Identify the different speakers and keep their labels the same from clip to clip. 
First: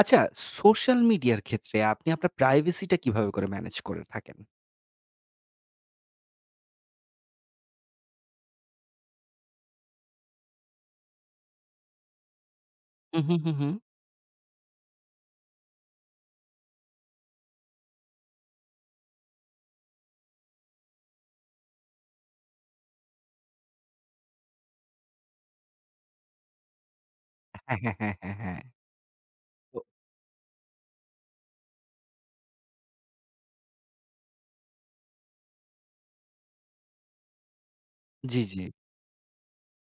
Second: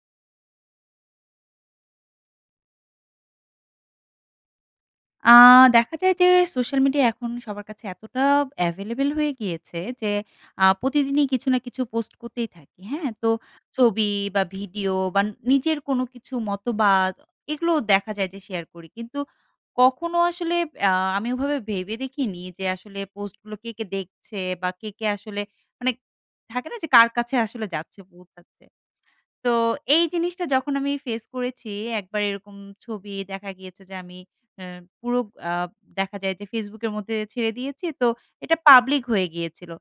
Speaker 1: আচ্ছা, সোশ্যাল মিডিয়ার ক্ষেত্রে আপনি আপনার প্রাইভেসিটা কীভাবে করে ম্যানেজ করে থাকেন?
Speaker 2: আ দেখা যায় যে, সোশ্যাল মিডিয়া এখন সবার কাছে এতটা এভেলেবেল হয়ে গিয়েছে যে, আ প্রতিদিনই কিছু না কিছু পোস্ট করতেই থাকি, হ্যাঁ?
Speaker 1: হু,
Speaker 2: তো
Speaker 1: হু, হু, হু।
Speaker 2: ছবি বা, ভিডিও বা নিজের কোনো কিছু মতবাদ, এগুলোও দেখা যায় যে শেয়ার করি। কিন্তু কখনো আসলে আ আমি ওভাবে ভেবে দেখিনি যে, আসলে পোস্টগুলো কে, কে দেখছে? বা, কে, কে আসলে মানে থাকে না? যে, কার কাছে আসলে
Speaker 1: হ্যাঁ, হ্যাঁ,
Speaker 2: যাচ্ছে?
Speaker 1: হ্যাঁ, হ্যাঁ,
Speaker 2: পৌঁছাচ্ছে?
Speaker 1: হ্যাঁ।
Speaker 2: তো,
Speaker 1: ও
Speaker 2: এই জিনিসটা যখন আমি ফেস করেছি, একবার এরকম ছবি দেখা গিয়েছে যে, আমি এ পুরো আ দেখা যায় যে Facebook এর মধ্যে ছেড়ে দিয়েছি, তো
Speaker 1: জ্বি,
Speaker 2: এটা
Speaker 1: জ্বি।
Speaker 2: পাবলিক হয়ে গিয়েছিল।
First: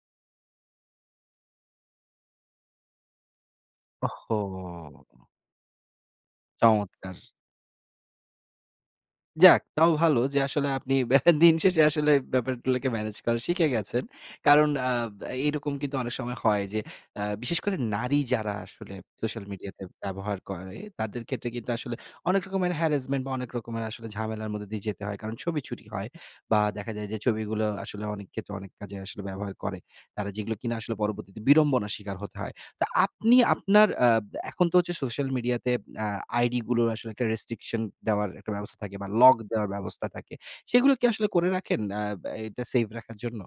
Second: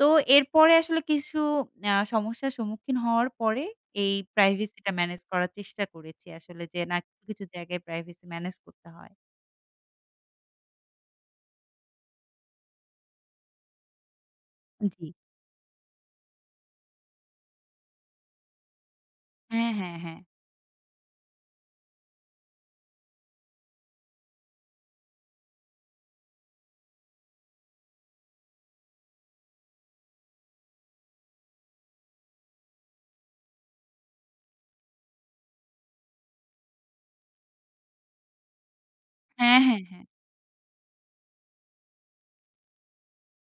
Speaker 2: তো এরপরে আসলে কিছু অ্যা সমস্যা সম্মুখীন হওয়ার পরে এই প্রাইভেসিটা
Speaker 1: ওহহো!
Speaker 2: ম্যানেজ করার চেষ্টা করেছি। আসলে যে, না
Speaker 1: চমৎকার!
Speaker 2: কিছু, কিছু জায়গায় প্রাইভেসি ম্যানেজ করতে হয়।
Speaker 1: যাক, তাও ভালো যে আসলে আপনি ব্যা দিন শেষে আসলে ব্যাপারগুলোকে ম্যানেজ করা শিখে গেছেন। কারণ অ্যা
Speaker 2: জি।
Speaker 1: ব্যা এরকম কিন্তু অনেক সময় হয় যে অ্যা বিশেষ করে নারী যারা আসলে সোশ্যাল
Speaker 2: হ্যাঁ,
Speaker 1: মিডিয়াতে
Speaker 2: হ্যাঁ, হ্যাঁ।
Speaker 1: ব্যবহার করে, তাদের ক্ষেত্রে কিন্তু আসলে অনেক রকমের harrasment বা, অনেক রকমের ঝামেলার মধ্যে দিয়ে যেতে হয়। কারণ ছবি চুরি হয়। বা, দেখা যায় যে ছবিগুলো আসলে অনেকক্ষেত্রে অনেক কাজে আসলে ব্যবহার করে। তারা যেগুলো কিনা আসলে পরবর্তীতে বিড়ম্বনা স্বীকার হতে হয়। তো আপনি আপনার অ্যাব এখন তো হচ্ছে সোশ্যাল মিডিয়াতে অ্যা আইডিগুলো্র আসলে একটা restriction দেওয়ার একটা ব্যবস্থা থাকে বা, lock
Speaker 2: হ্যাঁ,
Speaker 1: দেওয়ার
Speaker 2: হ্যাঁ, হ্যাঁ।
Speaker 1: ব্যবস্থা থাকে। সেগুলো কি আসলে করে রাখেন অ্যা ব্যা এটা সেফ রাখার জন্য?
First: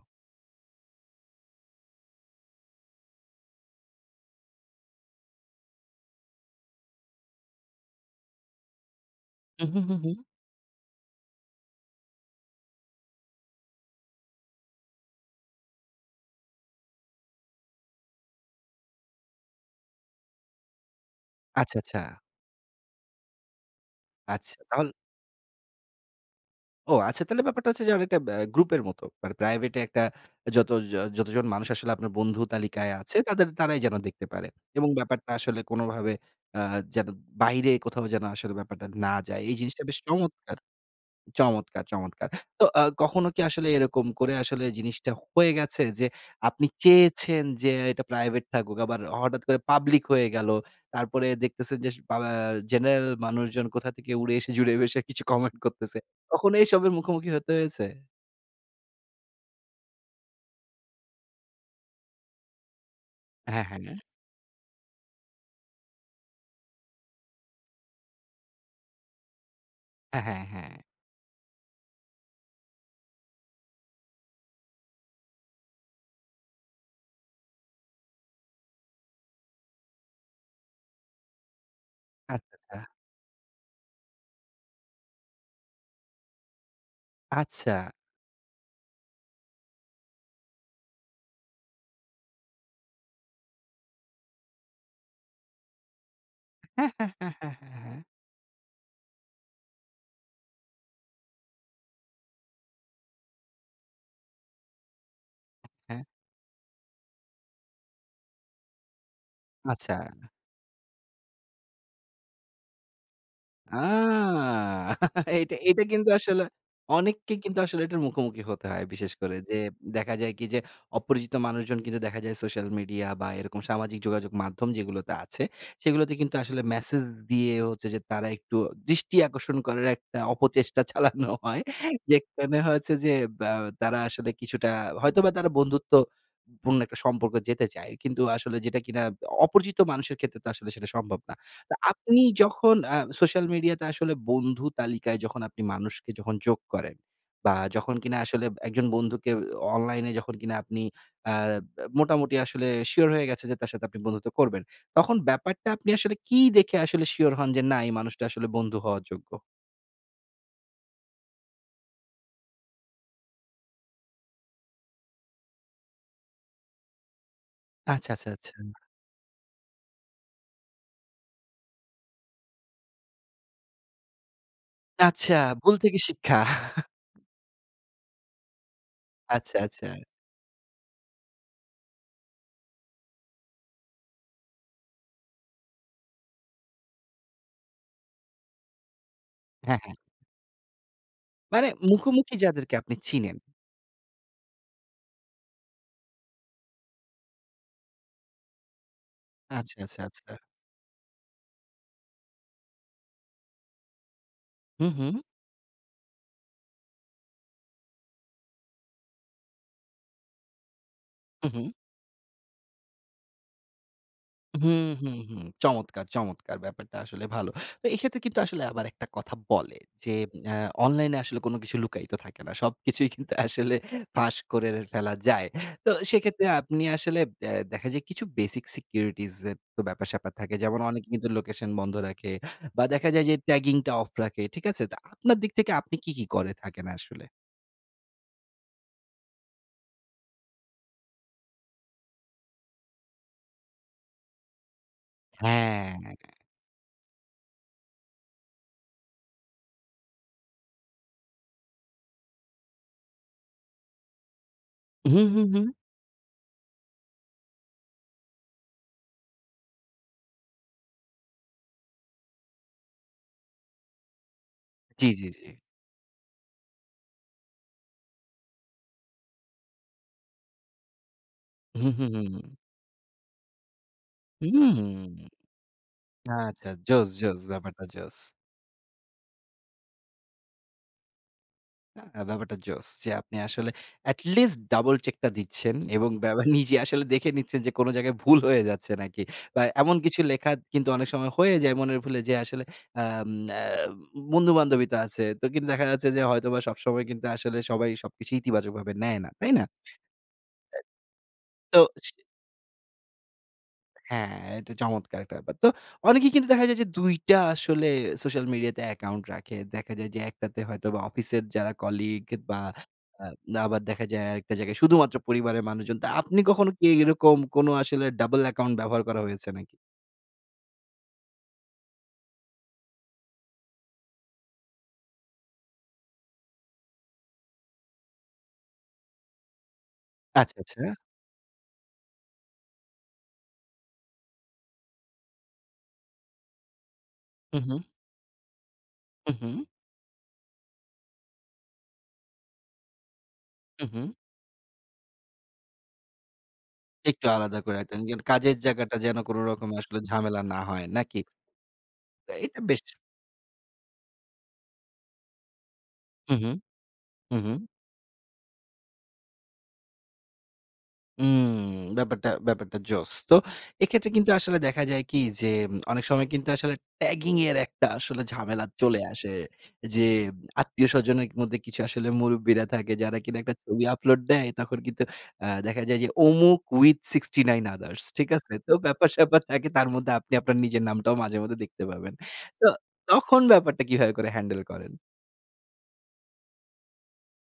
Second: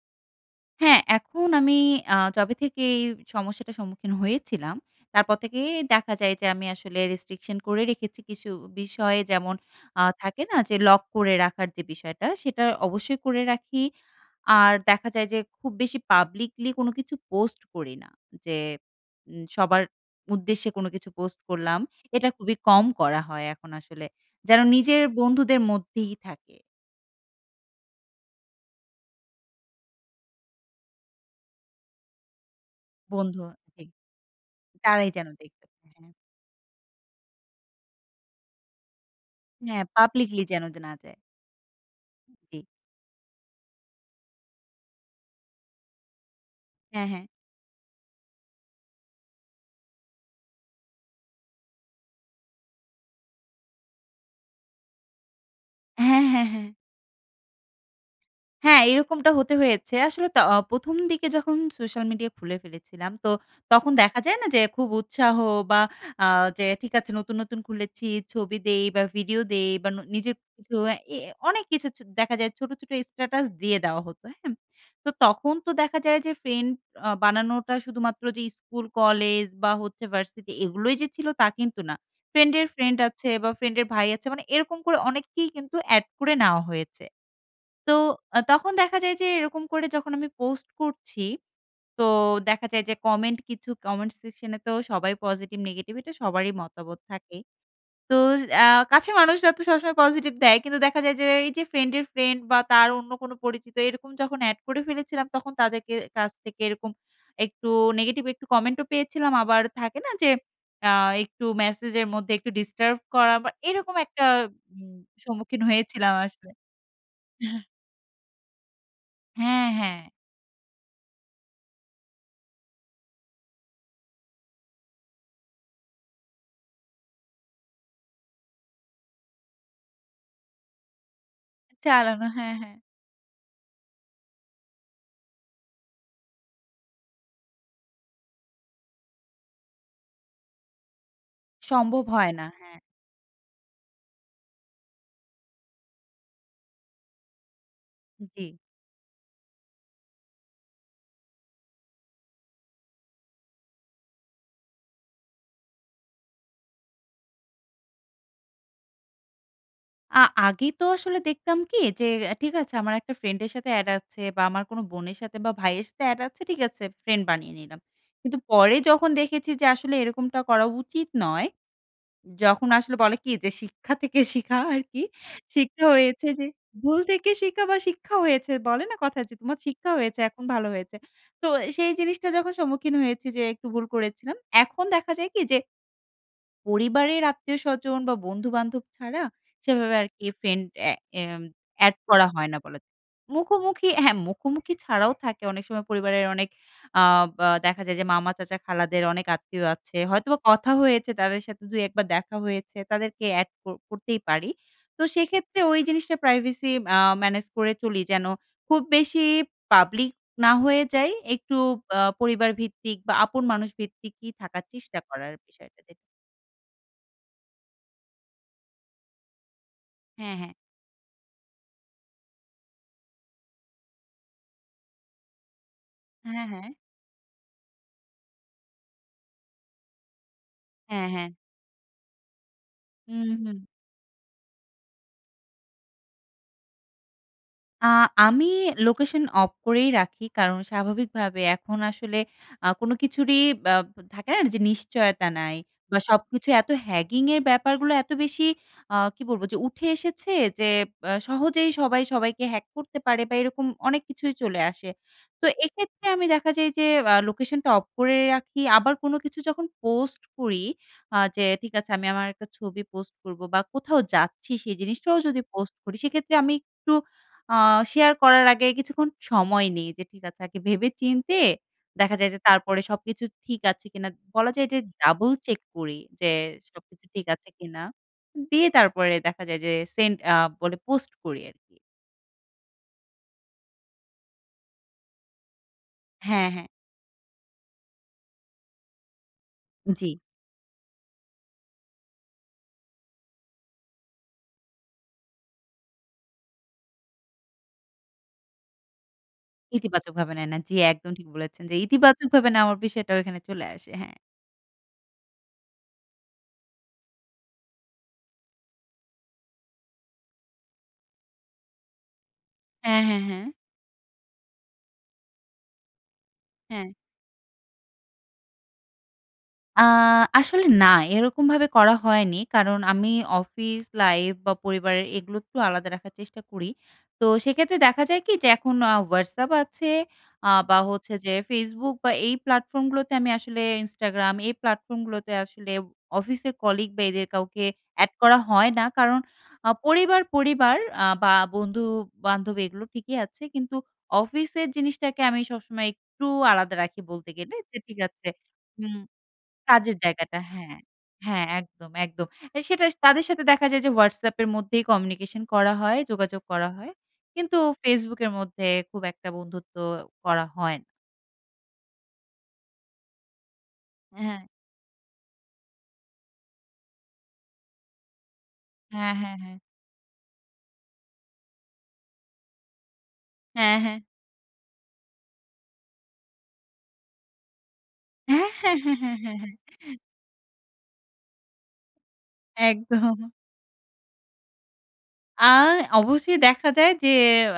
Speaker 2: হ্যাঁ। এখন আমি আ যবে থেকে এই সমস্যাটা সম্মুখীন হয়েছিলাম। তারপর থেকেই দেখা যায় যে আমি আসলে রেস্ট্রিকশন করে রেখেছি। কিছু বিষয় যেমন
Speaker 1: উহু, হু,
Speaker 2: আ
Speaker 1: হু।
Speaker 2: থাকে না? যে লক করে রাখার যে বিষয়টা। সেটা অবশ্যই করে রাখি। আর দেখা যায় যে খুব বেশি পাবলিকলি কোন কিছু পোস্ট করি না। যে উম সবার উদ্দেশ্যে কোন কিছু পোস্ট
Speaker 1: আচ্ছা,
Speaker 2: করলাম।
Speaker 1: আচ্ছা।
Speaker 2: এটা খুবই কম করা হয় এখন আসলে।
Speaker 1: আছ
Speaker 2: যেন
Speaker 1: তাহল
Speaker 2: নিজের বন্ধুদের মধ্যেই থাকে।
Speaker 1: ও আচ্ছা। তাহলে ব্যাপারটা হচ্ছে যে অনেকটা ব্য গ্রুপের মতো। মানে প্রাইভেটে একটা যত য যতজন মানুষ আসলে আপনার বন্ধু তালিকায় আছে
Speaker 2: বন্ধু
Speaker 1: তাদের
Speaker 2: আর
Speaker 1: তারাই
Speaker 2: কি।
Speaker 1: যেন দেখতে পারে। এবং
Speaker 2: তারাই যেন
Speaker 1: ব্যাপারটা আসলে
Speaker 2: দেখতে
Speaker 1: কোন
Speaker 2: পায়।
Speaker 1: ভাবে
Speaker 2: হ্যাঁ।
Speaker 1: আ যেন বাইরে কোথাও যেন আসলে ব্যাপারটা না যায়। এই জিনিসটা
Speaker 2: হ্যাঁ।
Speaker 1: বেশ
Speaker 2: পাবলিকলি
Speaker 1: চমৎকার!
Speaker 2: যেন দে না যায়।
Speaker 1: চমৎকার, চমৎকার!
Speaker 2: জ্বী।
Speaker 1: তো আ কখনো কি আসলে এরকম করে আসলে জিনিসটা হয়ে গেছে যে আপনি
Speaker 2: হ্যাঁ, হ্যাঁ।
Speaker 1: চেয়েছেন যে এটা প্রাইভেট থাকুক। আবার হঠাৎ করে পাবলিক হয়ে গেল। তারপরে দেখতেছেন যে পা ব্যা জেনারেল মানুষজন কোথা থেকে উড়ে এসে জুড়ে বসে কিছু কমেন্ট করতেছে?
Speaker 2: হ্যাঁ, হ্যাঁ,
Speaker 1: কখনো
Speaker 2: হ্যাঁ।
Speaker 1: এইসবের মুখোমুখি হতে হয়েছে?
Speaker 2: হ্যাঁ। এরকমটা হতে হয়েছে। আসলে ত ১ম দিকে যখন সোশ্যাল মিডিয়া খুলে ফেলেছিলাম। তো
Speaker 1: হ্যাঁ, হ্যাঁ
Speaker 2: তখন
Speaker 1: নে
Speaker 2: দেখা যায় না যে, খুব উৎসাহ বা আ যে ঠিক আছে নতুন, নতুন খুলেছি, ছবি দেই বা ভিডিও দেই বা ন
Speaker 1: অ্যা
Speaker 2: নিজের
Speaker 1: হ্যাঁ,
Speaker 2: কিছু
Speaker 1: হ্যাঁ।
Speaker 2: এ এ অনেক কিছু চ দেখা যায়। ছোট, ছোট স্ট্যাটাস দিয়ে দেওয়া হতো। অ্যা হ্যাম তো তখন তো দেখা যায় যে ফ্রেন্ড আ বানানোটা শুধুমাত্র যে স্কুল, কলেজ বা হচ্ছে ভার্সিটি এগুলোই যে ছিল তা কিন্তু না। ফ্রেন্ড এর
Speaker 1: আচ্ছা।
Speaker 2: ফ্রেন্ড আছে বা ফ্রেন্ড এর ভাই আছে। মানে এরকম করে অনেককেই কিন্তু এড করে নেওয়া হয়েছে।
Speaker 1: আচ্ছা।
Speaker 2: তো আ তখন দেখা যায় যে এরকম করে যখন আমি পোস্ট করছি, তো দেখা যায় যে কমেন্ট কিছু কমেন্ট সেকশন এ তো সবাই পজিটিভ নেগেটিভ এটা সবারই
Speaker 1: হ্যাঁ,
Speaker 2: মতাবত
Speaker 1: হ্যাঁ, হ্যাঁ,
Speaker 2: থাকে।
Speaker 1: হ্যাঁ, হ্যাঁ, হ্যাঁ।
Speaker 2: তো আ কাছের মানুষরা তো সবসময় পজিটিভ দেয়। কিন্তু দেখা যায় যে, এই যে ফ্রেন্ড এর ফ্রেন্ড বা তার অন্য কোন পরিচিত এরকম যখন এড করে ফেলেছিলাম। তখন তাদের কে
Speaker 1: হ্যাঁ।
Speaker 2: কাছ থেকে এরকম একটু নেগেটিভ একটু কমেন্ট ও পেয়েছিলাম। আবার থাকে না?
Speaker 1: আচ্ছা।
Speaker 2: যে আ একটু মেসেজ এর মধ্যে একটু ডিস্টার্ব করা বা
Speaker 1: আ
Speaker 2: এরকম একটা উম
Speaker 1: এইটা
Speaker 2: সম্মুখীন
Speaker 1: এইটা কিন্তু
Speaker 2: হয়েছিলাম
Speaker 1: আসলে
Speaker 2: আসলে।
Speaker 1: অনেককে কিন্তু আসলে এটার মুখোমুখি হতে হয়। বিশেষ করে যে
Speaker 2: হ্যাঁ, হ্যাঁ।
Speaker 1: দেখা যায় কি যে, অপরিচিত মানুষজন কিন্তু দেখা যায় সোশ্যাল মিডিয়া বা এরকম সামাজিক যোগাযোগ মাধ্যম যেগুলোতে আছে, সেগুলোতে কিন্তু আসলে মেসেজ দিয়ে হচ্ছে যে তারা একটু দৃষ্টি আকর্ষণ করার একটা অপচেষ্টা চালানো হয়।
Speaker 2: চালানো। হ্যাঁ,
Speaker 1: যেখানে
Speaker 2: হ্যাঁ।
Speaker 1: হয়েছে যে ব্য তারা আসলে কিছুটা হয়তোবা তারা বন্ধুত্ব পূর্ণ একটা সম্পর্ক যেতে চায়। কিন্তু আসলে যেটা কিনা অপরিচিত মানুষের ক্ষেত্রে তো আসলে সেটা সম্ভব না। তো
Speaker 2: সম্ভব
Speaker 1: আপনি
Speaker 2: হয় না, হ্যাঁ।
Speaker 1: যখন আ সোশ্যাল মিডিয়া তে আসলে বন্ধু তালিকায় যখন আপনি মানুষকে যখন যোগ করেন। বা যখন কিনা আসলে
Speaker 2: জি।
Speaker 1: একজন বন্ধুকে অনলাইনে যখন কিনা আপনি অ্যা ব্যা মোটামুটি আসলে শিওর হয়ে গেছে যে তার সাথে আপনি বন্ধুত্ব করবেন, তখন ব্যাপারটা আপনি আসলে কি দেখে আসলে শিওর হন যে না এই মানুষটা আসলে বন্ধু হওয়ার যোগ্য?
Speaker 2: আ আগে তো আসলে দেখতাম কি? যে এ ঠিক আছে আমার একটা ফ্রেন্ডের সাথে এড আছে বা, আমার কোনো বোনের সাথে বা, ভাইয়ের সাথে এড আছে, ঠিক আছে, ফ্রেন্ড বানিয়ে নিলাম।
Speaker 1: আচ্ছা, আচ্ছা,
Speaker 2: কিন্তু পরে
Speaker 1: আচ্ছা।
Speaker 2: যখন দেখেছি যে আসলে এরকমটা করা উচিত নয় যখন আসলে বলে কি যে শিক্ষা থেকে শিখা আরকি।
Speaker 1: আচ্ছা, ভুল
Speaker 2: শিক্ষা
Speaker 1: থেকে
Speaker 2: হয়েছে
Speaker 1: শিক্ষা।
Speaker 2: যে ভুল থেকে শিখা বা, শিক্ষা হয়েছে বলে না কথা যে,
Speaker 1: আচ্ছা,
Speaker 2: তোমার শিক্ষা
Speaker 1: আচ্ছা।
Speaker 2: হয়েছে, এখন ভালো হয়েছে। তো সেই জিনিসটা যখন সম্মুখীন হয়েছি যে, একটু ভুল করেছিলাম। এখন দেখা যায় কি? যে পরিবারের আত্মীয়স্বজন বা, বন্ধু-বান্ধব ছাড়া
Speaker 1: হ্যাঁ,
Speaker 2: সেভাবে
Speaker 1: হ্যাঁ।
Speaker 2: আরকি ফ্রেন্ড এ এম
Speaker 1: মানে
Speaker 2: এড করা
Speaker 1: মুখোমুখি
Speaker 2: হয় না
Speaker 1: যাদেরকে
Speaker 2: বলা
Speaker 1: আপনি চিনেন।
Speaker 2: মুখোমুখি হ্যাঁ, মুখোমুখি ছাড়াও থাকে অনেক সময় পরিবারের অনেক আব আ দেখা যায় যে, মামা, চাচা, খালাদের অনেক আত্মীয়
Speaker 1: আচ্ছা,
Speaker 2: আছে।
Speaker 1: আচ্ছা, আচ্ছা।
Speaker 2: হয়তোবা কথা হয়েছে, তাদের সাথে ২, ১ বার দেখা হয়েছে, তাদেরকে এড ক করতেই পারি।
Speaker 1: হুম,
Speaker 2: তো
Speaker 1: হুম।
Speaker 2: সেক্ষেত্রে ঐ জিনিসটা প্রাইভেসি আ ম্যানেজ করে চলি, যেন খুব বেশি পাবলিক না হয়ে যাই।
Speaker 1: উ
Speaker 2: একটু
Speaker 1: হুম।
Speaker 2: আ পরিবারভিত্তিক বা আপন মানুষ ভিত্তিকই থাকার
Speaker 1: হুম,
Speaker 2: চেষ্টা
Speaker 1: হুম,
Speaker 2: করার
Speaker 1: হুম,
Speaker 2: বিষয়টা যে
Speaker 1: চমৎকার, চমৎকার। ব্যাপারটা আসলে ভালো। তো এক্ষেত্রে কিন্তু আসলে আবার একটা কথা বলে যে,
Speaker 2: হ্যাঁ, হ্যাঁ।
Speaker 1: আ অনলাইনে আসলে কোন কিছু লুকায়িত থাকে না। সবকিছুই কিন্তু আসলে ফাঁস করে ফেলা যায়। তো সেক্ষেত্রে
Speaker 2: হ্যাঁ, হ্যাঁ।
Speaker 1: আপনি আসলে ব্যা দেখা যায় কিছু basic securities এর তো ব্যাপার স্যাপার থাকে। যেমন
Speaker 2: হ্যাঁ,
Speaker 1: অনেকে
Speaker 2: হ্যাঁ।
Speaker 1: কিন্তু লোকেশন বন্ধ রাখে বা, দেখা যায়
Speaker 2: হুম,
Speaker 1: যে
Speaker 2: হুম।
Speaker 1: tagging টা অফ রাখে। ঠিক আছে? তো আপনার দিক থেকে আপনি কি, কি করে থাকেন আসলে?
Speaker 2: আ আমি লোকেশন অফ করেই রাখি। কারণ স্বাভাবিকভাবে এখন আসলে আ কোনো কিছুরই বা, থাকে না? যে, নিশ্চয়তা নাই।
Speaker 1: হ্যাঁ।
Speaker 2: বা, সবকিছু এত hacking এর হ্যাগিঙ্গের ব্যাপারগুলো এত বেশি আ কি বলবো? যে উঠে এসেছে যে আ সহজেই সবাই সবাইকে hack করতে পারে বা, এরকম অনেক কিছুই চলে আসে।
Speaker 1: হু, হু,
Speaker 2: তো
Speaker 1: হু।
Speaker 2: এক্ষেত্রে আমি দেখা যায় যে আ লোকেশনটা অফ করে রাখি। আবার কোনো কিছু যখন পোস্ট করি, আ যে, ঠিক আছে, আমি আমার একটা ছবি পোস্ট করবো বা, কোথাও যাচ্ছি সেই
Speaker 1: জ্বী,
Speaker 2: জিনিসটাও
Speaker 1: জ্বী,
Speaker 2: যদি
Speaker 1: জ্বী।
Speaker 2: পোস্ট করি, সেক্ষেত্রে আমি একটু আ শেয়ার করার আগে কিছুক্ষণ সময় নেই। যে ঠিক আছে, আগে ভেবে চিন্তে
Speaker 1: হু, হু,
Speaker 2: দেখা যায় যে
Speaker 1: হু।
Speaker 2: তারপরে সবকিছু ঠিক আছে কিনা বলা যায় যে,
Speaker 1: হুম।
Speaker 2: double check করি যে,
Speaker 1: আচ্ছা।
Speaker 2: সবকিছু
Speaker 1: জোশ,
Speaker 2: ঠিক
Speaker 1: জোশ,
Speaker 2: আছে কিনা?
Speaker 1: ব্যাপারটা জোশ।
Speaker 2: দিয়ে তারপরে দেখা যায় যে সেন্ড আ বলে পোস্ট করি আরকি।
Speaker 1: আ ব্যাপারটা জোশ। যে আপনি আসলে এটলিস্ট double check টা দিচ্ছেন এবং বেবে
Speaker 2: হ্যাঁ, হ্যাঁ।
Speaker 1: নিজে আসলে দেখে নিচ্ছেন যে কোন জায়গায় ভুল হয়ে যাচ্ছে নাকি বা, এমন
Speaker 2: জ্বী।
Speaker 1: কিছু লেখা কিন্তু অনেক সময় হয়ে যায় মনের ভুলে যে আসলে আম আ বন্ধু-বান্ধবই তো আছে। তো কিন্তু দেখা যাচ্ছে যে হয়তোবা সবসময় কিন্তু আসলে সবাই সবকিছু ইতিবাচকভাবে নেয় না। তাই না?
Speaker 2: ইতিবাচক ভাবে নেয় না। জ্বী, একদম ঠিক বলেছেন যে,
Speaker 1: তো। সে
Speaker 2: ইতিবাচকভাবে নেওয়ার বিষয়টাও এখানে চলে আসে। হ্যাঁ।
Speaker 1: হ্যাঁ, এটা চমৎকার একটা ব্যাপার। তো অনেকেই কিন্তু দেখা যায় যে ২ টা আসলে সোশ্যাল মিডিয়াতে অ্যাকাউন্ট রাখে। দেখা যায় যে একটাতে হয়তোবা অফিসের যারা কলিগ বা,
Speaker 2: হ্যাঁ, হ্যাঁ,
Speaker 1: আ
Speaker 2: হ্যাঁ।
Speaker 1: আবার দেখা যায় আরেকটা জায়গায় শুধুমাত্র পরিবারের মানুষজন। তা আপনি কখনো
Speaker 2: হ্যাঁ।
Speaker 1: কি এরকম কোনো আসলে double account ব্যবহার করা হয়েছে নাকি?
Speaker 2: আ আসলে না, এরকমভাবে করা হয়নি। কারণ আমি অফিস লাইফ বা, পরিবারের এগুলো একটু আলাদা রাখার চেষ্টা করি। তো সেক্ষেত্রে দেখা যায় কি? যে এখন আ Whatsapp আছে, আ
Speaker 1: আচ্ছা,
Speaker 2: বা,
Speaker 1: আচ্ছা।
Speaker 2: হচ্ছে যে Facebook বা, এই প্ল্যাটফর্মগুলোতে আমি আসলে Instagram এই প্ল্যাটফর্মগুলোতে আসলে অফিসের কলিগ বা, এদের
Speaker 1: হু,
Speaker 2: কাউকে
Speaker 1: হু।
Speaker 2: এড করা হয় না। কারণ
Speaker 1: হু, হু।
Speaker 2: আ পরিবার, পরিবার আ বা, বন্ধু-বান্ধব এগুলো ঠিকই আছে। কিন্তু
Speaker 1: হু, হু।
Speaker 2: অফিসের জিনিসটাকে আমি সবসময় একটু আলাদা রাখি
Speaker 1: একটু
Speaker 2: বলতে গেলে।
Speaker 1: আলাদা
Speaker 2: যে
Speaker 1: করে
Speaker 2: ঠিক
Speaker 1: রাখতেন। যেন
Speaker 2: আছে।
Speaker 1: কাজের জায়গাটা
Speaker 2: হুম।
Speaker 1: যেন কোন রকম
Speaker 2: কাজের
Speaker 1: আসলে
Speaker 2: জায়গাটা
Speaker 1: ঝামেলা না
Speaker 2: হ্যাঁ,
Speaker 1: হয়, নাকি?
Speaker 2: হ্যাঁ। একদম, একদম।
Speaker 1: আ
Speaker 2: এ
Speaker 1: এইটা
Speaker 2: সেটা
Speaker 1: বেস্ট।
Speaker 2: তাদের সাথে দেখা যায় যে Whatsapp এর মধ্যেই কমিউনিকেশন করা হয়,
Speaker 1: হু,
Speaker 2: যোগাযোগ
Speaker 1: হু।
Speaker 2: করা হয়।
Speaker 1: হু,
Speaker 2: কিন্তু
Speaker 1: হু।
Speaker 2: Facebook এর মধ্যে খুব একটা বন্ধুত্ব করা হয় না।
Speaker 1: উম ব্যাপারটা ব্যাপারটা জোশ। তো এক্ষেত্রে
Speaker 2: এ
Speaker 1: কিন্তু
Speaker 2: হ্যাঁ।
Speaker 1: আসলে দেখা যায় কি, যে অনেক সময় কিন্তু আসলে ট্যাগিংয়ের একটা আসলে ঝামেলা চলে
Speaker 2: হ্যাঁ,
Speaker 1: আসে।
Speaker 2: হ্যাঁ, হ্যাঁ।
Speaker 1: যে আত্মীয়স্বজনের মধ্যে কিছু আসলে মুরুব্বিরা থাকে, যারা কিনা একটা
Speaker 2: হ্যাঁ,
Speaker 1: ছবি
Speaker 2: হ্যাঁ।
Speaker 1: আপলোড দেয়। তখন কিন্তু অ্যা দেখা যায় যে অমুক with 69 others, ঠিক
Speaker 2: হ্যাঁ,
Speaker 1: আছে? তো
Speaker 2: হ্যাঁ, হ্যাঁ,
Speaker 1: ব্যাপার
Speaker 2: হ্যাঁ,
Speaker 1: স্যাপার
Speaker 2: হ্যাঁ।
Speaker 1: থাকে, তার মধ্যে আপনি আপনার নিজের নামটাও মাঝেমধ্যে দেখতে পাবেন। তো
Speaker 2: একদম।
Speaker 1: তখন ব্যাপারটা কীভাবে করে হ্যান্ডেল করেন?
Speaker 2: আ অবশ্যই দেখা যায় যে,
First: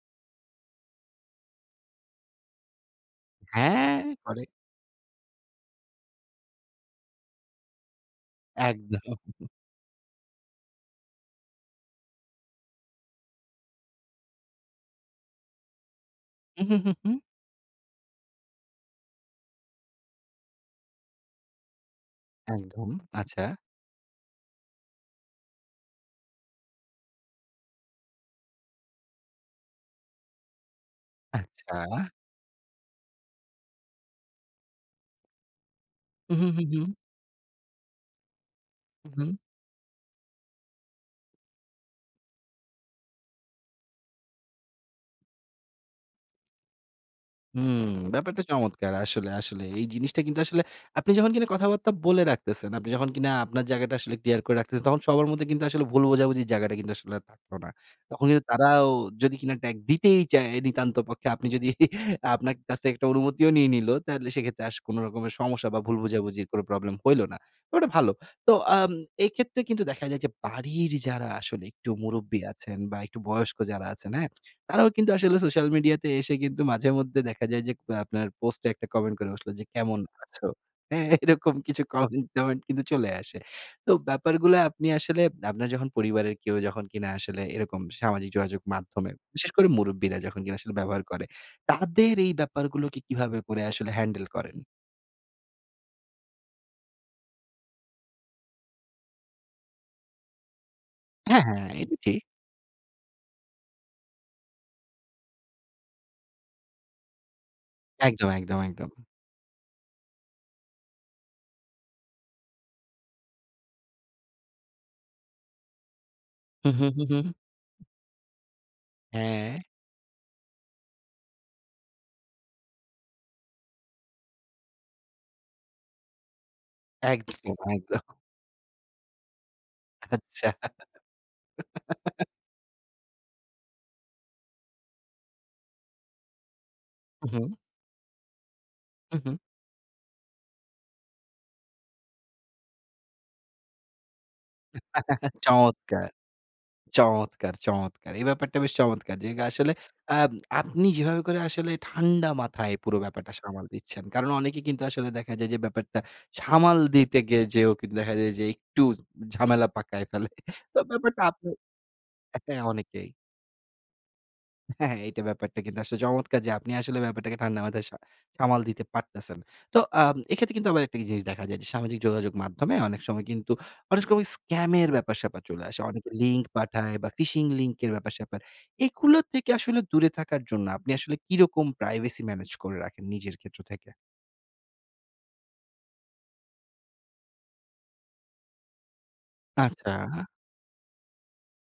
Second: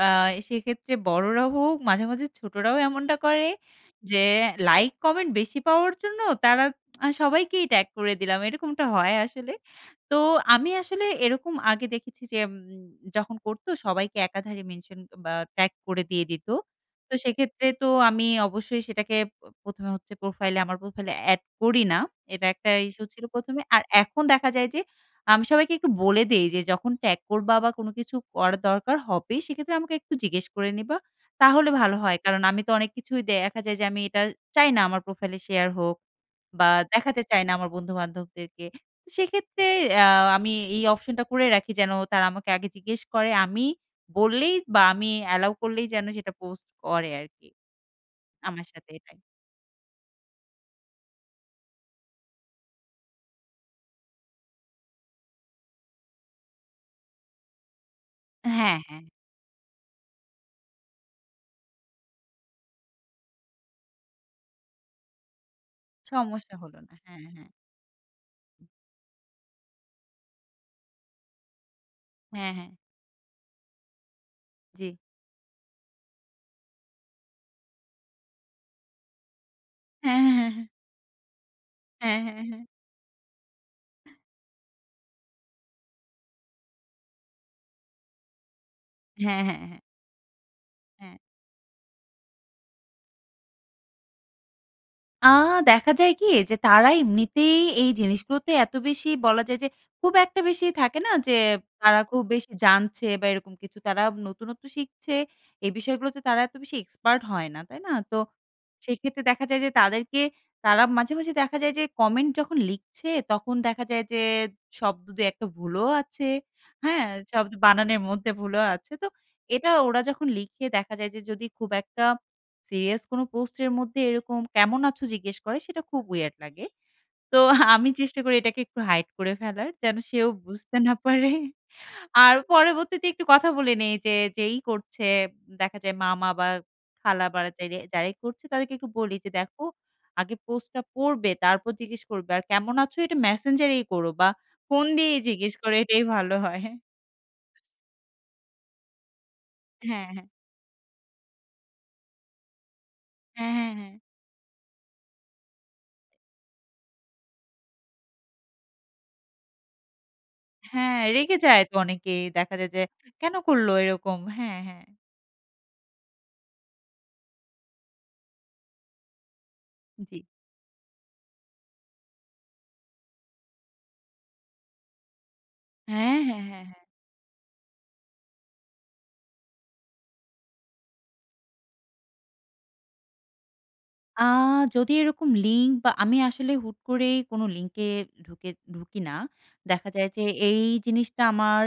Speaker 2: আ সেক্ষেত্রে বড়রা হোক, মাঝে, মাঝে ছোটরাও এমনটা করে।
Speaker 1: হ্যাঁ,
Speaker 2: যে
Speaker 1: করে।
Speaker 2: লাইক কমেন্ট বেশি পাওয়ার জন্য তারা, "সবাইকেই ট্যাগ করে দিলাম।" এরকমটা হয়
Speaker 1: একদম।
Speaker 2: আসলে। তো আমি আসলে এরকম আগে দেখেছি যে, উম যখন করতো সবাইকে একাধারে মেনশন এ বা, ট্যাগ করে দিয়ে দিতো।
Speaker 1: হু, হু, হু,
Speaker 2: তো
Speaker 1: হু।
Speaker 2: সেক্ষেত্রে তো আমি অবশ্যই সেটাকে প ১ম এ হচ্ছে প্রোফাইল আমার প্রোফাইল এড করি না। এটা একটা
Speaker 1: একদম,
Speaker 2: ইস্যু ছিল
Speaker 1: আচ্ছা।
Speaker 2: ১ম এ। আর এখন দেখা যায় যে আমি সবাইকে একটু বলে দেই যে, "যখন ট্যাগ করবা বা, কোন কিছু করার দরকার হবে, সেক্ষেত্রে আমাকে একটু জিজ্ঞেস করে নিবা।" তাহলে ভালো
Speaker 1: আচ্ছা।
Speaker 2: হয়। কারণ, আমি তো অনেক কিছুই দেখা যায় যে, আমি এটা চাই না আমার প্রোফাইলে শেয়ার হোক,
Speaker 1: হু, হু, হু,
Speaker 2: বা
Speaker 1: হু।
Speaker 2: দেখাতে চাই না আমার বন্ধু-বান্ধবদেরকে।
Speaker 1: হু, হুম।
Speaker 2: সেক্ষেত্রে অ্যা আমি এই অপশনটা করে রাখি যেন তারা আমাকে আগে জিজ্ঞেস করে। আমি বললেই বা, আমি allow করলেই যেন সেটা পোস্ট করে আরকি
Speaker 1: উম ব্যাপারটা
Speaker 2: আমার সাথে,
Speaker 1: চমৎকার।
Speaker 2: এটাই।
Speaker 1: আসলে, আসলে। এই জিনিসটা কিন্তু আসলে আপনি যখন কিনা কথাবার্তা বলে রাখতেছেন, আপনি যখন কিনা আপনার জায়গাটা আসলে ক্লিয়ার করে রাখতেছেন। তখন সবার মধ্যে কিন্তু আসলে ভুল বোঝাবুঝি জায়গাটা কিন্তু আসলে আর থাকলো না। তখন কিন্তু
Speaker 2: হ্যাঁ,
Speaker 1: তারাও
Speaker 2: হ্যাঁ।
Speaker 1: যদি কিনা ট্যাগ দিতেই চায়, নিতান্ত পক্ষে আপনি যদি আপনার কাছে একটা অনুমতি নিয়ে নিলো। তাহলে সেক্ষেত্রে আস কোনো রকমের সমস্যা বা, ভুল বোঝাবুঝির
Speaker 2: সমস্যা
Speaker 1: কোনো
Speaker 2: হল না।
Speaker 1: প্রবলেম
Speaker 2: হ্যাঁ,
Speaker 1: হইলো না।
Speaker 2: হ্যাঁ।
Speaker 1: ওটা ভালো। তো অ্যাম এক্ষেত্রে কিন্তু দেখা যায় যে বাড়ির যারা আসলে একটু মুরুব্বি
Speaker 2: হ্যাঁ, হ্যাঁ।
Speaker 1: আছেন, বা একটু বয়স্ক যারা আছেন। হ্যাঁ? তারাও
Speaker 2: জি।
Speaker 1: কিন্তু আসলে সোশ্যাল মিডিয়াতে এসে কিন্তু মাঝেমধ্যে দেখা যায় যে, কো আপনার পোস্টে একটা কমেন্ট করে বসলো যে, "কেমন
Speaker 2: হ্যাঁ,
Speaker 1: আছো?"
Speaker 2: হ্যাঁ, হ্যাঁ।
Speaker 1: হ্যাঁ? এরকম কিছু
Speaker 2: হ্যাঁ, হ্যাঁ,
Speaker 1: কমেন্ট-টমেন্ট
Speaker 2: হ্যাঁ।
Speaker 1: কিন্তু চলে আসে। তো ব্যাপারগুলো আপনি আসলে আপনার যখন পরিবারের কেউ যখন কিনা আসলে এরকম সামাজিক যোগাযোগ মাধ্যমে
Speaker 2: হ্যাঁ,
Speaker 1: বিশেষ
Speaker 2: হ্যাঁ,
Speaker 1: করে
Speaker 2: হ্যাঁ।
Speaker 1: মুরুব্বিরা যখন কিনা আসলে ব্যবহার
Speaker 2: হ্যাঁ।
Speaker 1: করে, তাদের এই ব্যাপারগুলোকে কিভাবে করে আসলে হ্যান্ডেল করেন?
Speaker 2: আ দেখা যায় কি যে তারা এমনিতেই এই জিনিস গুলোতে এত বেশি বলা যায় যে খুব একটা বেশি থাকে না? যে
Speaker 1: হ্যাঁ, হ্যাঁ। এটা
Speaker 2: তারা
Speaker 1: ঠিক।
Speaker 2: খুব বেশি জানছে বা এরকম কিছু তারা নতুনত্ব শিখছে এই বিষয়গুলাতে তারা এত বেশি এক্সপার্ট হয় না। তাই না? তো
Speaker 1: একদম, একদম, একদম।
Speaker 2: সেক্ষেত্রে দেখা যায় যে তাদেরকে তারা মাঝে, মাঝে দেখা যায় যে কমেন্ট যখন লিখছে তখন দেখা যায় যে শব্দ ২-১ টা ভুলও আছে।
Speaker 1: হু, হু, হু,
Speaker 2: হ্যাঁ?
Speaker 1: হু।
Speaker 2: শব্দ বানানের মধ্যে ভুলও আছে। তো
Speaker 1: হ্যাঁ।
Speaker 2: এটা ওরা যখন লিখে দেখা যায় যে যদি খুব একটা সিরিয়াস কোন পোস্ট এর মধ্যে, এরকম কেমন আছো? জিজ্ঞেস করে সেটা খুব weird লাগে।
Speaker 1: একদম,
Speaker 2: তো আমি
Speaker 1: একদম।
Speaker 2: চেষ্টা করি এটাকে একটু হাইড করে ফেলার যেন সেও
Speaker 1: আচ্ছা।
Speaker 2: বুঝতে না পারে। আর পরবর্তীতে একটু কথা বলে নেই যে যেই করছে দেখা যায় মামা বা খালা বা
Speaker 1: উহুম।
Speaker 2: যেরেই যারাই করছে তাদেরকে একটু বলি, যে
Speaker 1: উহু।
Speaker 2: দেখো আগে পোস্টটা পড়বে, তারপর জিজ্ঞেস করবে। আর কেমন আছো? এটা মেসেঞ্জার এই করো বা ফোন দিয়েই জিজ্ঞেস করো এটাই
Speaker 1: চমৎকার!
Speaker 2: ভালো হয়।
Speaker 1: চমৎকার, চমৎকার! এই ব্যাপারটা বেশ চমৎকার! যে গা আসলে
Speaker 2: হ্যাঁ, হ্যাঁ।
Speaker 1: আম আপনি যেভাবে করে আসলে ঠান্ডা মাথায় পুরো ব্যাপারটা
Speaker 2: অ্যা
Speaker 1: সামাল
Speaker 2: হ্যাঁ, হ্যাঁ
Speaker 1: দিচ্ছেন। কারণ অনেকে কিন্তু আসলে দেখা যায় যে ব্যাপারটা সামাল দিতে গিয়ে যেয়েও কিন্তু দেখা যায় যে, একটু জ ঝামেলা পাকায় ফেলে। তো
Speaker 2: হ্যাঁ
Speaker 1: ব্যাপারটা
Speaker 2: রেগে
Speaker 1: আপনি
Speaker 2: যায় তো অনেকে।
Speaker 1: অ্যা
Speaker 2: দেখা
Speaker 1: হ্যাঁ
Speaker 2: যায় যে
Speaker 1: অনেকেই।
Speaker 2: কেন করলো এরকম? হ্যাঁ, হ্যাঁ।
Speaker 1: হ্যাঁ, হ্যাঁ। এইটা ব্যাপারটা কিন্তু আসলে চমৎকার যে আপনি আসলে ব্যাপারটাকে ঠান্ডা মাথায় সা সামাল দিতে পারতেছেন। তো আম
Speaker 2: জ্বী।
Speaker 1: এক্ষেত্রে কিন্তু আবার একটা কি জিনিস দেখা যায় যে সামাজিক যোগাযোগ মাধ্যমে অনেক সময় কিন্তু অনেক ক ওই সময় স্কামের ব্যাপার স্যাপার চলে আসে। অনেকে
Speaker 2: হ্যাঁ, হ্যাঁ,
Speaker 1: লিঙ্ক
Speaker 2: হ্যাঁ, হ্যাঁ।
Speaker 1: পাঠায় বা ফিশিং লিঙ্ক এর ব্যাপার-স্যাপার। এগুলো থেকে আসলে দূরে থাকার জন্য আপনি আসলে কিরকম প্রাইভেসি ম্যানেজ করে রাখেন নিজের ক্ষেত্র থেকে?
Speaker 2: আ যদি এরকম লিঙ্ক বা আমি আসলে হুট করেই কোনো লিঙ্কে ঢুকে ঢুকি না। দেখা যায় যে,
Speaker 1: আচ্ছা।
Speaker 2: এই জিনিসটা আমার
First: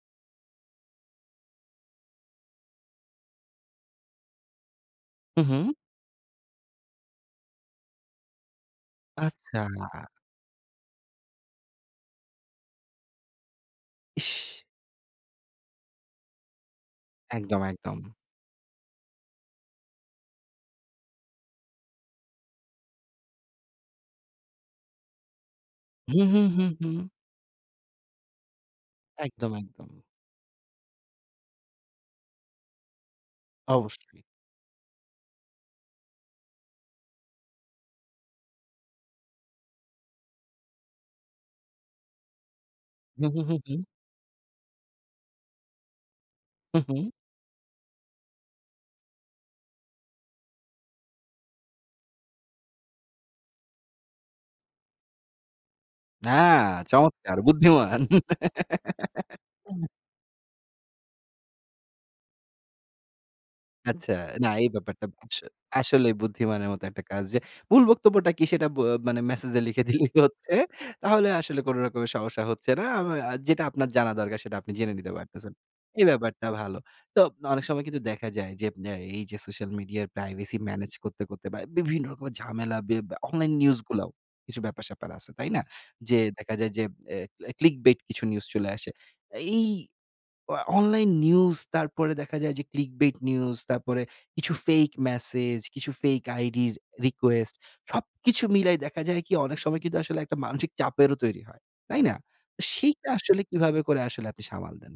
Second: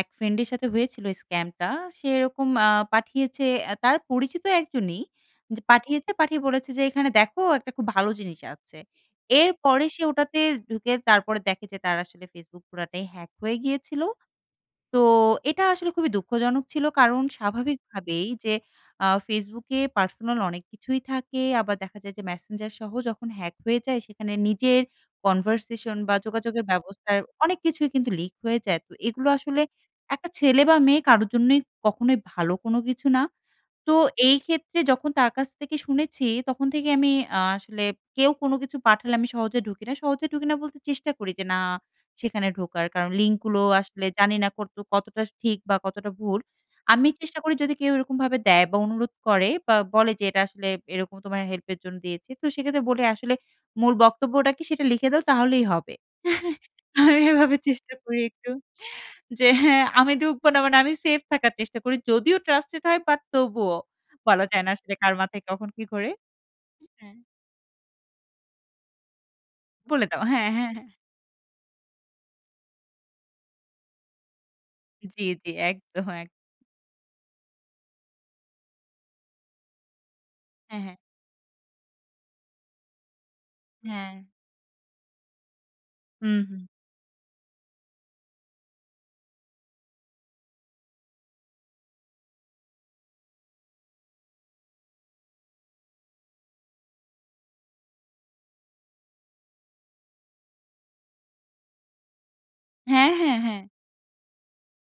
Speaker 2: এক ফ্রেন্ড এর সাথে হয়েছিল স্কামটা সে এরকম আ পাঠিয়েছে অ্যা তার পরিচিত একজনই,
Speaker 1: হু,
Speaker 2: যে
Speaker 1: হু।
Speaker 2: পাঠিয়েছে, পাঠিয়ে বলেছে যে এখানে দেখো একটা খুব ভালো জিনিস আছে।
Speaker 1: আচ্ছা।
Speaker 2: এরপরে সে ওটাতে ঢুকে তারপরে দেখে যে তার আসলে ফেসবুক পুরাটাই হ্যাক হয়ে গিয়েছিল।
Speaker 1: ইশ!
Speaker 2: তো এটা আসলে খুবই দুঃখজনক ছিল। কারণ
Speaker 1: একদম,
Speaker 2: স্বাভাবিক
Speaker 1: একদম।
Speaker 2: ভাবেই যে আ ফেসবুকে পার্সোনাল অনেক কিছুই থাকে। আবার দেখা যায় যে মেসেঞ্জার সহ যখন হ্যাক হয়ে যায় সেখানে নিজের কনভারসেশন বা
Speaker 1: হু, হু, হু,
Speaker 2: যোগাযোগের
Speaker 1: হু।
Speaker 2: ব্যবস্থার অনেক কিছুই কিন্তু লিক হয়ে যায়। তো এগুলো
Speaker 1: একদম,
Speaker 2: আসলে
Speaker 1: একদম।
Speaker 2: একটা ছেলে বা মেয়ে কারো জন্যই কখনোই ভালো কোনো কিছু না। তো
Speaker 1: অবশ্যই।
Speaker 2: এই ক্ষেত্রে যখন তার কাছ থেকে শুনেছি তখন থেকে আমি আ আসলে কেউ কোন কিছু পাঠালে আমি সহজে ঢুকি না। সহজে ঢুকি না বলতে চেষ্টা করি যে না সেখানে ঢোকার। কারণ
Speaker 1: হু,
Speaker 2: লিঙ্ক
Speaker 1: হু, হু,
Speaker 2: গুলো
Speaker 1: হু।
Speaker 2: আসলে জানি না কতটুকু কতটা ঠিক বা কতটা ভুল।
Speaker 1: হু,
Speaker 2: আমি
Speaker 1: হু।
Speaker 2: চেষ্টা করি যদি কেউ এরকমভাবে দেয় বা অনুরোধ করে বা বলে যে এটা আসলে এরকম তোমার হেল্পের জন্য দিয়েছি। তো সেক্ষেত্রে বলে আসলে মূল বক্তব্যটা কি সেটা লিখে দাও তাহলেই হবে।
Speaker 1: অ্যা
Speaker 2: আমি
Speaker 1: চমৎকার!
Speaker 2: এভাবে চেষ্টা
Speaker 1: বুদ্ধিমান।
Speaker 2: করি একটু যে
Speaker 1: অ্যা
Speaker 2: হ্যাঁ, আমি ঢুকবো না মানে আমি সেফ থাকার চেষ্টা করি। যদিও ট্রাস্টেড হয় বাট তবুও
Speaker 1: আচ্ছা,
Speaker 2: বলা
Speaker 1: না
Speaker 2: যায়
Speaker 1: এই
Speaker 2: না আসলে
Speaker 1: ব্যাপারটা
Speaker 2: কার মাথায়
Speaker 1: [unintelligible]
Speaker 2: কখন কি ঘোরে।
Speaker 1: আসলেই বুদ্ধিমানের মতো একটা
Speaker 2: হ্যাঁ।
Speaker 1: কাজ যে মুল বক্তব্যটা কি সেটা ব মানে মেসেজ লিখে
Speaker 2: বলে
Speaker 1: দিলেই তো
Speaker 2: দাও। হ্যাঁ,
Speaker 1: হচ্ছে।
Speaker 2: হ্যাঁ, হ্যাঁ।
Speaker 1: তাহলে আসলে কোন রকমের সমস্যা হচ্ছে না। আ আ যেটা আপনার জানা দরকার সেটা আপনি জেনে নিতে
Speaker 2: জ্বি, জ্বি,
Speaker 1: পারতেছেন।
Speaker 2: একদম
Speaker 1: এই
Speaker 2: এক
Speaker 1: ব্যাপারটা ভালো। তো অনেক সময় কিন্তু দেখা যায়, যে এই যে সোশ্যাল মিডিয়ার প্রাইভেসি
Speaker 2: হ্যাঁ,
Speaker 1: ম্যানেজ
Speaker 2: হ্যাঁ।
Speaker 1: করতে, করতে বা বিভিন্ন রকমের ঝামেলা ব্যা অনলাইন নিউজগুলাও
Speaker 2: হ্যাঁ।
Speaker 1: কিছু ব্যাপার-স্যাপার আছে, তাই না? যেয়ে দেখা
Speaker 2: উহু।
Speaker 1: যায় যে অ্যা, অ্যা ক্লিক বেট কিছু নিউজ চলে আসে। এই অ অনলাইন নিউজ, তারপরে দেখা যায় যে ক্লিক বেট নিউজ, তারপরে কিছু ফেক মেসেজ, কিছু ফেক আইডির রিকোয়েস্ট সবকিছু মিলাই দেখা যায় কি অনেক সময় কিন্তু আসলে একটা মানসিক চাপেরও তৈরি হয়। তাই না? সেইটা
Speaker 2: হ্যাঁ, হ্যাঁ,
Speaker 1: আসলে
Speaker 2: হ্যাঁ।
Speaker 1: কিভাবে করে আসলে আপনি সামাল দেন?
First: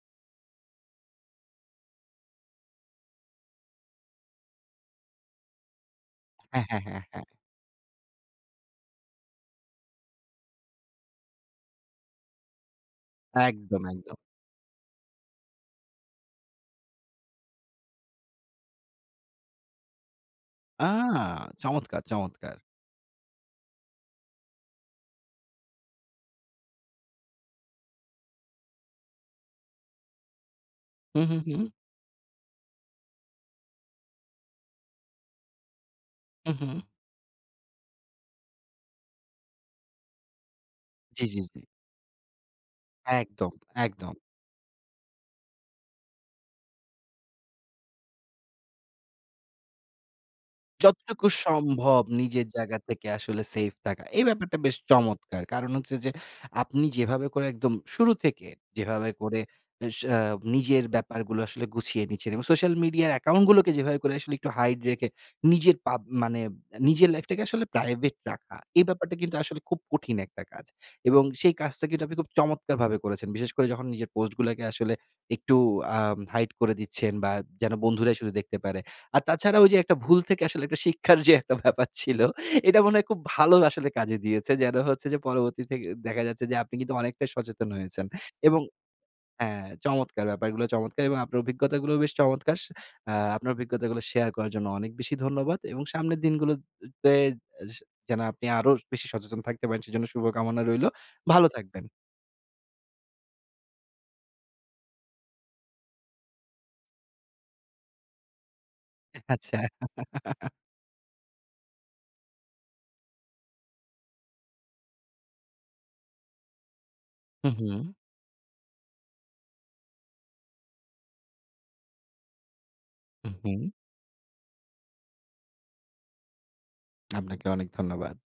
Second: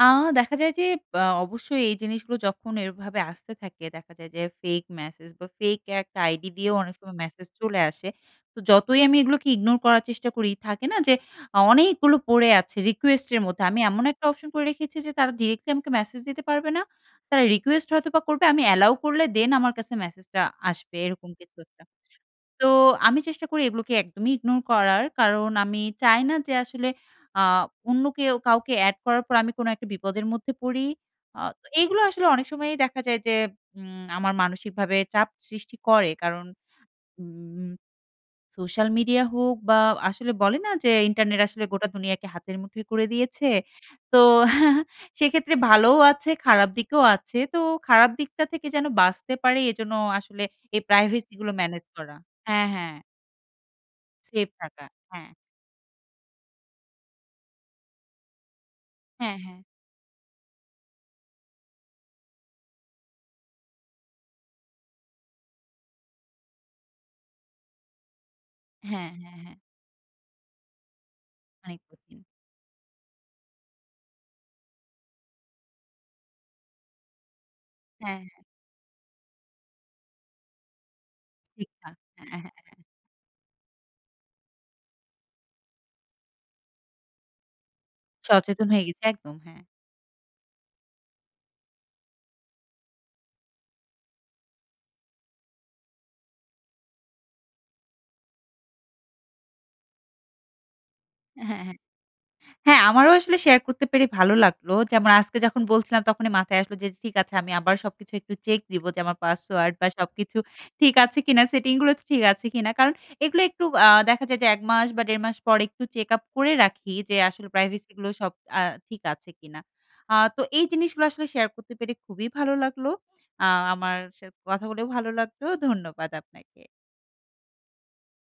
Speaker 2: আ দেখা যায় যে, পা অবশ্যই এই জিনিসগুলো যখন এভাবে আসতে থাকে দেখা যায় যে, fake message বা, ফেক একটা আইডি
Speaker 1: হ্যাঁ,
Speaker 2: দিয়েও
Speaker 1: হ্যাঁ,
Speaker 2: অনেক
Speaker 1: হ্যাঁ,
Speaker 2: সময়
Speaker 1: হ্যাঁ।
Speaker 2: মেসেজ চলে আসে। তো যতই আমি এগুলোকে ইগনোর করার চেষ্টা করি, থাকে না? যে অ অনেকগুলো পড়ে আছে রিকোয়েস্টের মধ্যে আমি
Speaker 1: একদম,
Speaker 2: এমন
Speaker 1: একদম।
Speaker 2: একটা অপশন করে রেখেছি যে তারা ডিরেক্টলি আমাকে মেসেজ দিতে পারবে না। তারা রিকোয়েস্ট হয়তোবা করবে, আমি allow করলে দ্যান আমার কাছে মেসেজটা
Speaker 1: আ
Speaker 2: আসবে, এরকম কিছু একটা।
Speaker 1: চমৎকার, চমৎকার!
Speaker 2: তো আমি চেষ্টা করি এগুলোকে একদমই ইগনোর করার। কারণ আমি চাই না যে আসলে আ অন্য কেউ কাউকে এড করার পর আমি কোন একটা বিপদের মধ্যে পড়ি।
Speaker 1: হুম,
Speaker 2: আ
Speaker 1: হুম, হুম, হুম।
Speaker 2: এগুলো আসলে অনেক সময়ই দেখা যায় যে উম আমার মানসিকভাবে চাপ সৃষ্টি করে। কারণ,
Speaker 1: হু, হু, হু।
Speaker 2: উম সোশ্যাল মিডিয়া হোক বা, আসলে বলে না? যে
Speaker 1: জ্বি,
Speaker 2: ইন্টারনেট
Speaker 1: জ্বি, জ্বি।
Speaker 2: আসলে গোটা দুনিয়াকে হাতের মুঠোয় করে দিয়েছে।
Speaker 1: একদম, একদম।
Speaker 2: তো সেক্ষেত্রে ভালোও আছে, খারাপ দিকেও আছে। তো খারাপ দিকটা থেকে যেন বাঁচতে পারি, এজন্য আসলে এই
Speaker 1: যতটুকু
Speaker 2: প্রাইভেসিগুলো ম্যানেজ
Speaker 1: সম্ভব
Speaker 2: করা।
Speaker 1: নিজের
Speaker 2: হ্যাঁ,
Speaker 1: জায়গা
Speaker 2: হ্যাঁ।
Speaker 1: থেকে আসলে সেফ থাকা, এই
Speaker 2: সেফ
Speaker 1: ব্যাপারটা বেশ
Speaker 2: থাকা। হ্যাঁ।
Speaker 1: চমৎকার। কারণ হচ্ছে যে, আপনি যেভাবে করে, একদম শুরু থেকে যেভাবে
Speaker 2: হ্যাঁ,
Speaker 1: করে
Speaker 2: হ্যাঁ।
Speaker 1: এ স উম নিজের ব্যাপারগুলো আসলে গুছিয়ে নিচ্ছেন। এবং সোশ্যাল মিডিয়া অ্যাকাউন্টগুলোকে যেভাবে করে আসলে একটু hide রেখে নিজের পাব মানে নিজের লাইফটাকে আসলে প্রাইভেট রাখা, এই
Speaker 2: হ্যাঁ,
Speaker 1: ব্যাপারটা কিন্তু
Speaker 2: হ্যাঁ, হ্যাঁ।
Speaker 1: আসলে খুব কঠিন একটা কাজ। এবং সেই
Speaker 2: অনেক
Speaker 1: কাজটা কিন্তু আপনি
Speaker 2: কঠিন।
Speaker 1: খুব চমৎকারভাবে করেছেন। বিশেষ করে যখন নিজের পোস্টগুলাকে আসলে একটু আ hide করে দিচ্ছেন বা, যেন বন্ধুরাই
Speaker 2: হ্যাঁ,
Speaker 1: শুধু
Speaker 2: হ্যাঁ।
Speaker 1: দেখতে পারে। আর তাছাড়া ওইযে একটা ভুল থেকে আসলে শিক্ষার যে একটা ব্যাপার
Speaker 2: ঠিকঠাক।
Speaker 1: ছিল,
Speaker 2: হ্যাঁ, হ্যাঁ, হ্যাঁ।
Speaker 1: এটা মনে হয় খুব ভালো আসলে কাজে দিয়েছে। যেন হচ্ছে যে পরবর্তী থে দেখা যাচ্ছে যে আপনি কিন্তু অনেকটাই সচেতন হয়েছেন। এবং
Speaker 2: সচেতন হয়ে গেছে। একদম। হ্যাঁ।
Speaker 1: হ্যাঁ, চমৎকার! ব্যাপারগুলো চমৎকার! এবং আপনার অভিজ্ঞতাগুলোও বেশ চমৎকার। সে এ্যা আপনার অভিজ্ঞতাগুলো শেয়ার করার জন্য অনেক বেশি ধন্যবাদ এবং সামনের দিনগুলোতে এস যেন আপনি আরো বেশি সচেতন থাকতে পারেন, সেজন্য শুভকামনা রইলো। ভালো
Speaker 2: হ্যাঁ, হ্যাঁ।
Speaker 1: থাকবেন।
Speaker 2: হ্যাঁ, আমারও আসলে শেয়ার করতে পেরে ভালো লাগলো। যেমন আজকে যখন বলছিলাম, তখনই মাথায় আসলো যে, "ঠিক আছে, আমি আবার সবকিছু একটু চেক দিব যে আমার
Speaker 1: আচ্ছা।
Speaker 2: পাসওয়ার্ড বা, সবকিছু ঠিক আছে কিনা? সেটিংগুলো ঠিক আছে কিনা?" কারণ এগুলো একটু আ দেখা যায় যে ১ মাস বা, ১ ১/২ মাস পর একটু চেক আপ করে রাখি যে, আসলে
Speaker 1: হু, হু।
Speaker 2: প্রাইভেসিগুলো অ্যা সব ঠিক আছে কিনা? অ্যা তো এই জিনিসগুলো আসলে শেয়ার করতে পেরে খুবই ভালো লাগলো।
Speaker 1: হু,
Speaker 2: আ
Speaker 1: হু।
Speaker 2: আমার সা কথা বলেও ভালো লাগলো। ধন্যবাদ আপনাকে।
Speaker 1: আপনাকে অনেক ধন্যবাদ।